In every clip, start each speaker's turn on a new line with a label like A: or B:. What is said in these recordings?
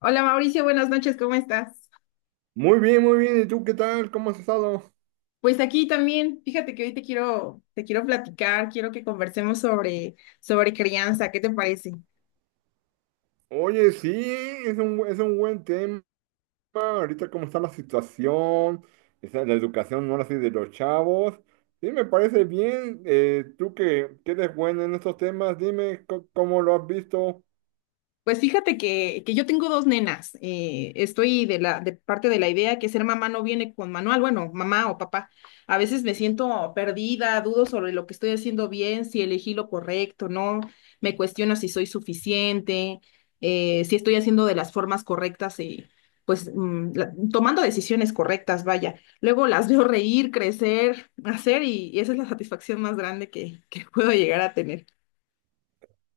A: Hola Mauricio, buenas noches, ¿cómo estás?
B: Muy bien, muy bien. ¿Y tú qué tal? ¿Cómo has estado?
A: Pues aquí también, fíjate que hoy te quiero platicar, quiero que conversemos sobre crianza, ¿qué te parece?
B: Oye, sí, es un buen tema. Ahorita cómo está la situación, está la educación ahora sí de los chavos. Sí, me parece bien. Tú que eres bueno en estos temas, dime cómo lo has visto.
A: Pues fíjate que yo tengo dos nenas. Estoy de parte de la idea que ser mamá no viene con manual. Bueno, mamá o papá. A veces me siento perdida, dudo sobre lo que estoy haciendo bien, si elegí lo correcto, ¿no? Me cuestiono si soy suficiente, si estoy haciendo de las formas correctas y pues tomando decisiones correctas, vaya. Luego las veo reír, crecer, hacer, y esa es la satisfacción más grande que puedo llegar a tener.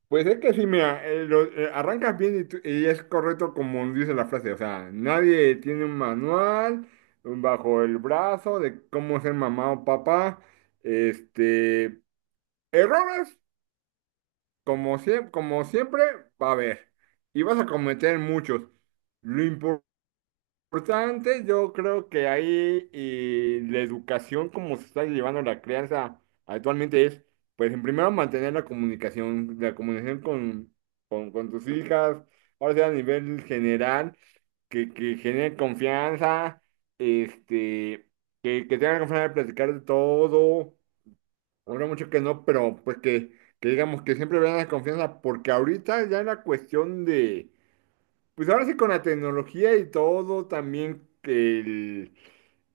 B: Pues es que sí, mira, arrancas bien y, y es correcto como dice la frase. O sea, nadie tiene un manual bajo el brazo de cómo ser mamá o papá. Este... Errores. Como siempre, va a haber. Y vas a cometer muchos. Lo importante, yo creo que ahí y la educación, como se está llevando la crianza actualmente, es, pues, en primero mantener la comunicación con, con tus hijas, ahora sea a nivel general, que genere confianza, este, que tengan confianza de platicar de todo. Habrá mucho que no, pero pues que digamos que siempre vean la confianza, porque ahorita ya en la cuestión de, pues ahora sí con la tecnología y todo, también que el,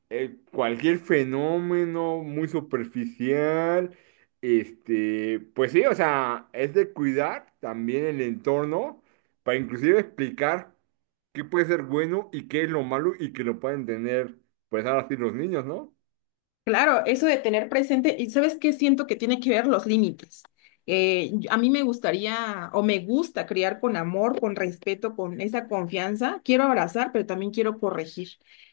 B: el cualquier fenómeno muy superficial, pues sí, o sea, es de cuidar también el entorno para inclusive explicar qué puede ser bueno y qué es lo malo y que lo pueden tener, pues ahora sí los niños, ¿no?
A: Claro, eso de tener presente, y sabes qué, siento que tiene que ver los límites. A mí me gustaría o me gusta criar con amor, con respeto, con esa confianza. Quiero abrazar, pero también quiero corregir.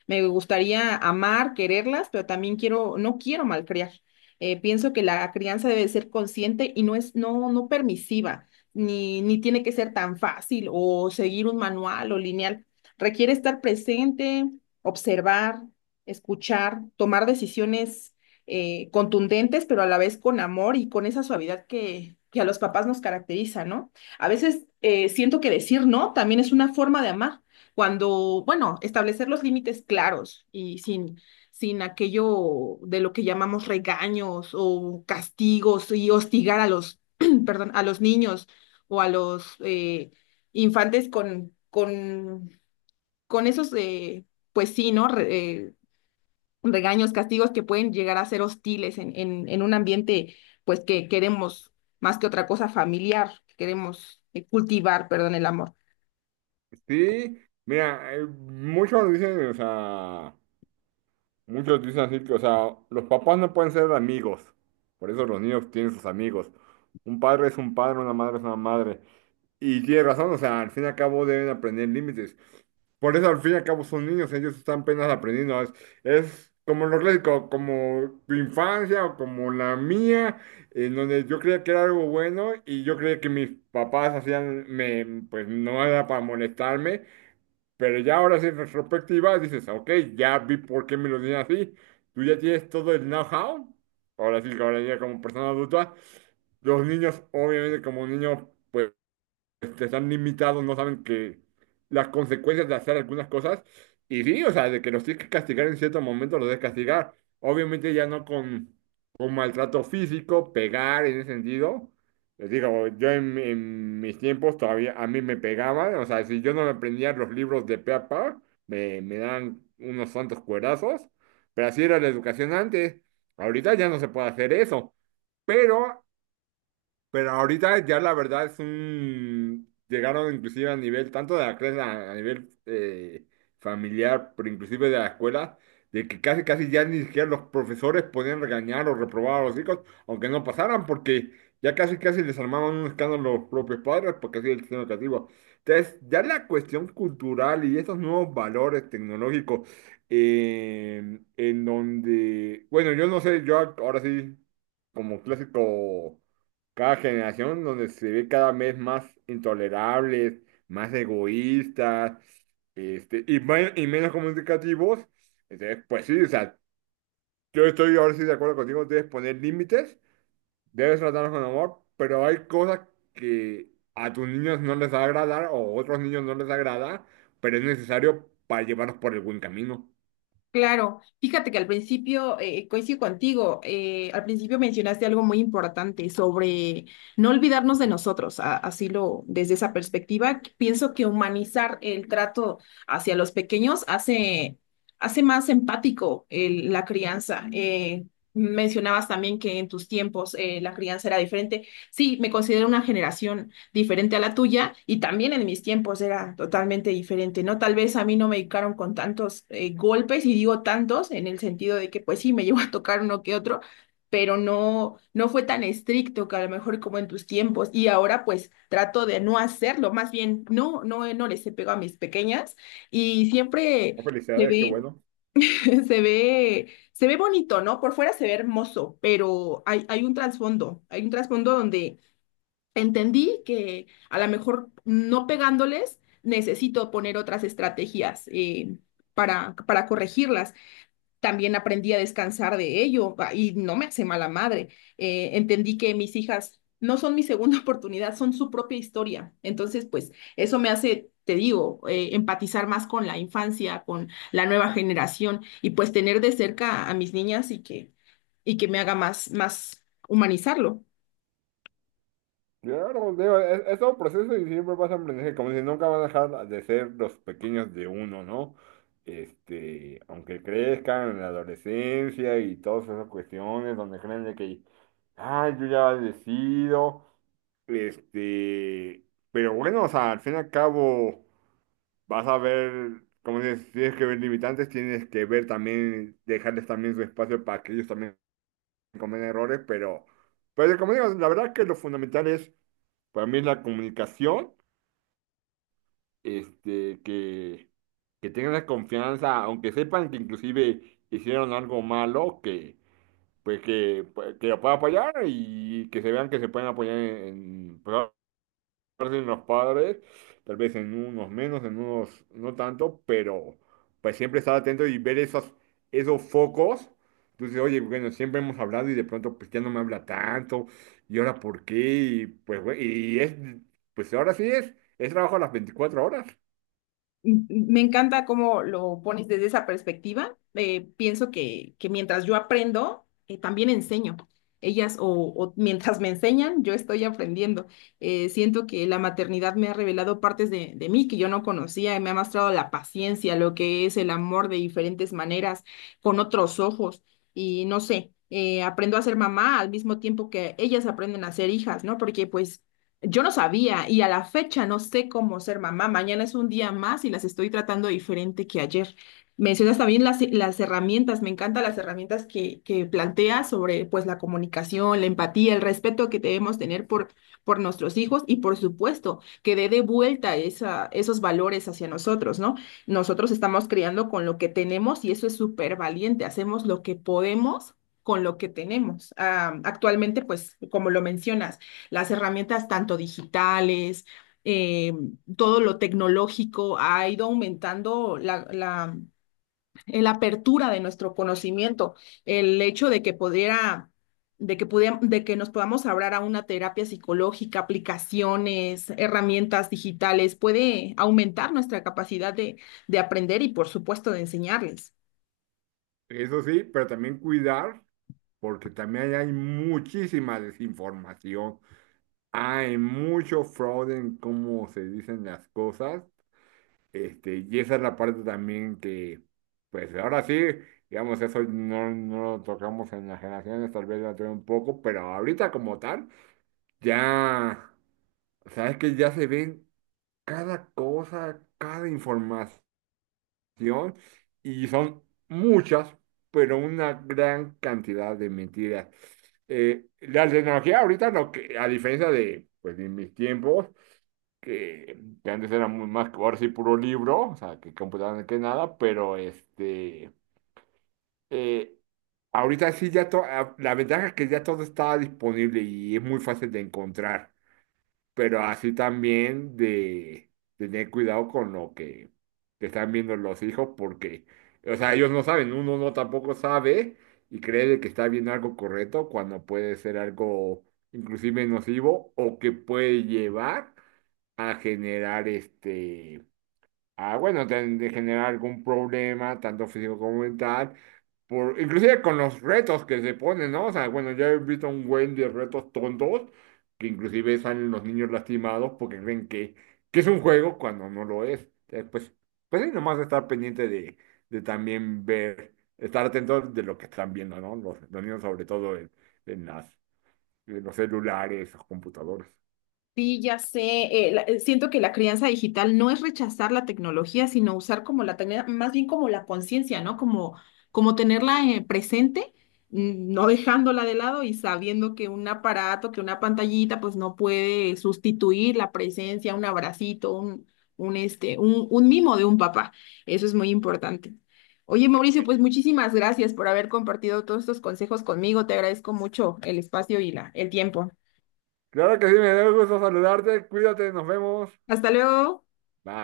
A: Me gustaría amar, quererlas, pero también no quiero malcriar. Pienso que la crianza debe ser consciente y no es permisiva, ni tiene que ser tan fácil o seguir un manual o lineal. Requiere estar presente, observar, escuchar, tomar decisiones contundentes, pero a la vez con amor y con esa suavidad que a los papás nos caracteriza, ¿no? A veces siento que decir no también es una forma de amar, cuando, bueno, establecer los límites claros y sin aquello de lo que llamamos regaños o castigos y hostigar a los, perdón, a los niños o a los infantes con esos... pues sí, ¿no? Regaños, castigos que pueden llegar a ser hostiles en un ambiente, pues que queremos más que otra cosa familiar, que queremos cultivar, perdón, el amor.
B: Sí, mira, muchos dicen, o sea, muchos dicen así que, o sea, los papás no pueden ser amigos, por eso los niños tienen sus amigos. Un padre es un padre, una madre es una madre. Y tiene razón, o sea, al fin y al cabo deben aprender límites. Por eso al fin y al cabo son niños, ellos están apenas aprendiendo. Es como lo clásico, como tu infancia o como la mía, en donde yo creía que era algo bueno y yo creía que mis papás hacían, me, pues no era para molestarme. Pero ya ahora sí, en retrospectiva, dices, ok, ya vi por qué me lo dicen así. Tú ya tienes todo el know-how. Ahora sí, que ahora ya como persona adulta, los niños, obviamente, como niños, están limitados, no saben que las consecuencias de hacer algunas cosas. Y sí, o sea, de que los tienes que castigar en cierto momento, los debes castigar. Obviamente ya no con maltrato físico, pegar en ese sentido. Les digo, yo en mis tiempos todavía a mí me pegaban, o sea, si yo no me aprendía los libros de pe a pa, me daban unos santos cuerazos, pero así era la educación antes. Ahorita ya no se puede hacer eso, pero pero ahorita ya la verdad es un... Llegaron inclusive a nivel, tanto de la clase, a nivel familiar, pero inclusive de la escuela, de que casi casi ya ni siquiera los profesores podían regañar o reprobar a los hijos, aunque no pasaran, porque ya casi casi les armaban un escándalo los propios padres, porque así es el sistema educativo. Entonces, ya la cuestión cultural y esos nuevos valores tecnológicos, en donde, bueno, yo no sé, yo ahora sí, como clásico cada generación donde se ve cada vez más intolerables, más egoístas, y menos comunicativos. Entonces, pues sí, o sea, yo estoy ahora sí de acuerdo contigo, debes poner límites, debes tratarlos con amor, pero hay cosas que a tus niños no les va a agradar o a otros niños no les agrada, pero es necesario para llevarlos por el buen camino.
A: Claro, fíjate que al principio, coincido contigo, al principio mencionaste algo muy importante sobre no olvidarnos de nosotros, así lo, desde esa perspectiva, que pienso que humanizar el trato hacia los pequeños hace, hace más empático la crianza. Mencionabas también que en tus tiempos la crianza era diferente. Sí, me considero una generación diferente a la tuya y también en mis tiempos era totalmente diferente, ¿no? Tal vez a mí no me dedicaron con tantos golpes y digo tantos en el sentido de que pues sí, me llegó a tocar uno que otro, pero no fue tan estricto que a lo mejor como en tus tiempos y ahora pues trato de no hacerlo, más bien no les he pegado a mis pequeñas y
B: Oh,
A: siempre se
B: felicidades, qué
A: ve,
B: bueno.
A: se ve, se ve bonito, ¿no? Por fuera se ve hermoso, pero hay un trasfondo, hay un trasfondo donde entendí que a lo mejor no pegándoles, necesito poner otras estrategias para corregirlas. También aprendí a descansar de ello y no me hace mala madre. Entendí que mis hijas no son mi segunda oportunidad, son su propia historia. Entonces, pues eso me hace... Te digo, empatizar más con la infancia, con la nueva generación y pues tener de cerca a mis niñas y que me haga más, más humanizarlo.
B: Claro, digo, es todo un proceso y siempre pasa a aprender como si nunca van a dejar de ser los pequeños de uno, ¿no? Aunque crezcan en la adolescencia y todas esas cuestiones donde creen de que, ay, yo ya decido, este, pero bueno, o sea, al fin y al cabo vas a ver, como dices, tienes que ver limitantes, tienes que ver también, dejarles también su espacio para que ellos también cometan errores, pero como digo, la verdad que lo fundamental es para mí es la comunicación, este, que, que tengan la confianza, aunque sepan que inclusive hicieron algo malo, que pues que, pues, que lo puedan apoyar y que se vean que se pueden apoyar en, parte en los padres, tal vez en unos menos, en unos no tanto, pero pues siempre estar atento y ver esos focos. Entonces, oye, bueno, siempre hemos hablado y de pronto pues ya no me habla tanto, y ahora por qué, y pues güey, pues ahora sí es trabajo a las 24 horas.
A: Me encanta cómo lo pones desde esa perspectiva. Pienso que mientras yo aprendo, también enseño. Ellas o mientras me enseñan, yo estoy aprendiendo. Siento que la maternidad me ha revelado partes de mí que yo no conocía y me ha mostrado la paciencia, lo que es el amor de diferentes maneras, con otros ojos. Y no sé, aprendo a ser mamá al mismo tiempo que ellas aprenden a ser hijas, ¿no? Porque pues yo no sabía y a la fecha no sé cómo ser mamá. Mañana es un día más y las estoy tratando diferente que ayer. Mencionas también las herramientas, me encantan las herramientas que planteas sobre pues la comunicación, la empatía, el respeto que debemos tener por nuestros hijos y por supuesto que dé de vuelta esa, esos valores hacia nosotros, ¿no? Nosotros estamos criando con lo que tenemos y eso es súper valiente, hacemos lo que podemos con lo que tenemos. Ah, actualmente, pues, como lo mencionas, las herramientas tanto digitales, eh, todo lo tecnológico ha ido aumentando la apertura de nuestro conocimiento, el hecho de que pudiera... De que nos podamos abrir a una terapia psicológica, aplicaciones, herramientas digitales, puede aumentar nuestra capacidad de aprender y, por supuesto, de enseñarles.
B: Eso sí, pero también cuidar, porque también ahí hay muchísima desinformación, hay mucho fraude en cómo se dicen las cosas. Y esa es la parte también que, pues ahora sí, digamos, eso no, no lo tocamos en las generaciones, tal vez la tuve un poco, pero ahorita como tal, ya, o sea, es que ya se ven cada cosa, cada información, y son muchas, pero una gran cantidad de mentiras. La tecnología ahorita, lo que, a diferencia de, pues, de mis tiempos, que antes era muy más, ahora sí puro libro, o sea, que computaban que nada, pero eh, ahorita sí ya todo, la ventaja es que ya todo está disponible y es muy fácil de encontrar, pero así también de tener cuidado con lo que te están viendo los hijos, porque, o sea, ellos no saben, uno no tampoco sabe y cree de que está viendo algo correcto cuando puede ser algo inclusive nocivo o que puede llevar a generar a, bueno, de generar algún problema, tanto físico como mental, por, inclusive con los retos que se ponen, ¿no? O sea, bueno, ya he visto un buen de retos tontos, que inclusive salen los niños lastimados porque creen que es un juego cuando no lo es. Entonces, pues, pues sí, nomás estar pendiente de también ver, estar atento de lo que están viendo, ¿no? Los niños sobre todo en las, en los celulares, los computadores.
A: Sí, ya sé. Siento que la crianza digital no es rechazar la tecnología, sino usar como la tecnología, más bien como la conciencia, ¿no? Como, como tenerla presente, no dejándola de lado y sabiendo que un aparato, que una pantallita, pues no puede sustituir la presencia, un abracito, un mimo de un papá. Eso es muy importante. Oye, Mauricio, pues muchísimas gracias por haber compartido todos estos consejos conmigo. Te agradezco mucho el espacio y el tiempo.
B: Claro que sí, me dio gusto saludarte. Cuídate, nos vemos.
A: Hasta luego.
B: Bye.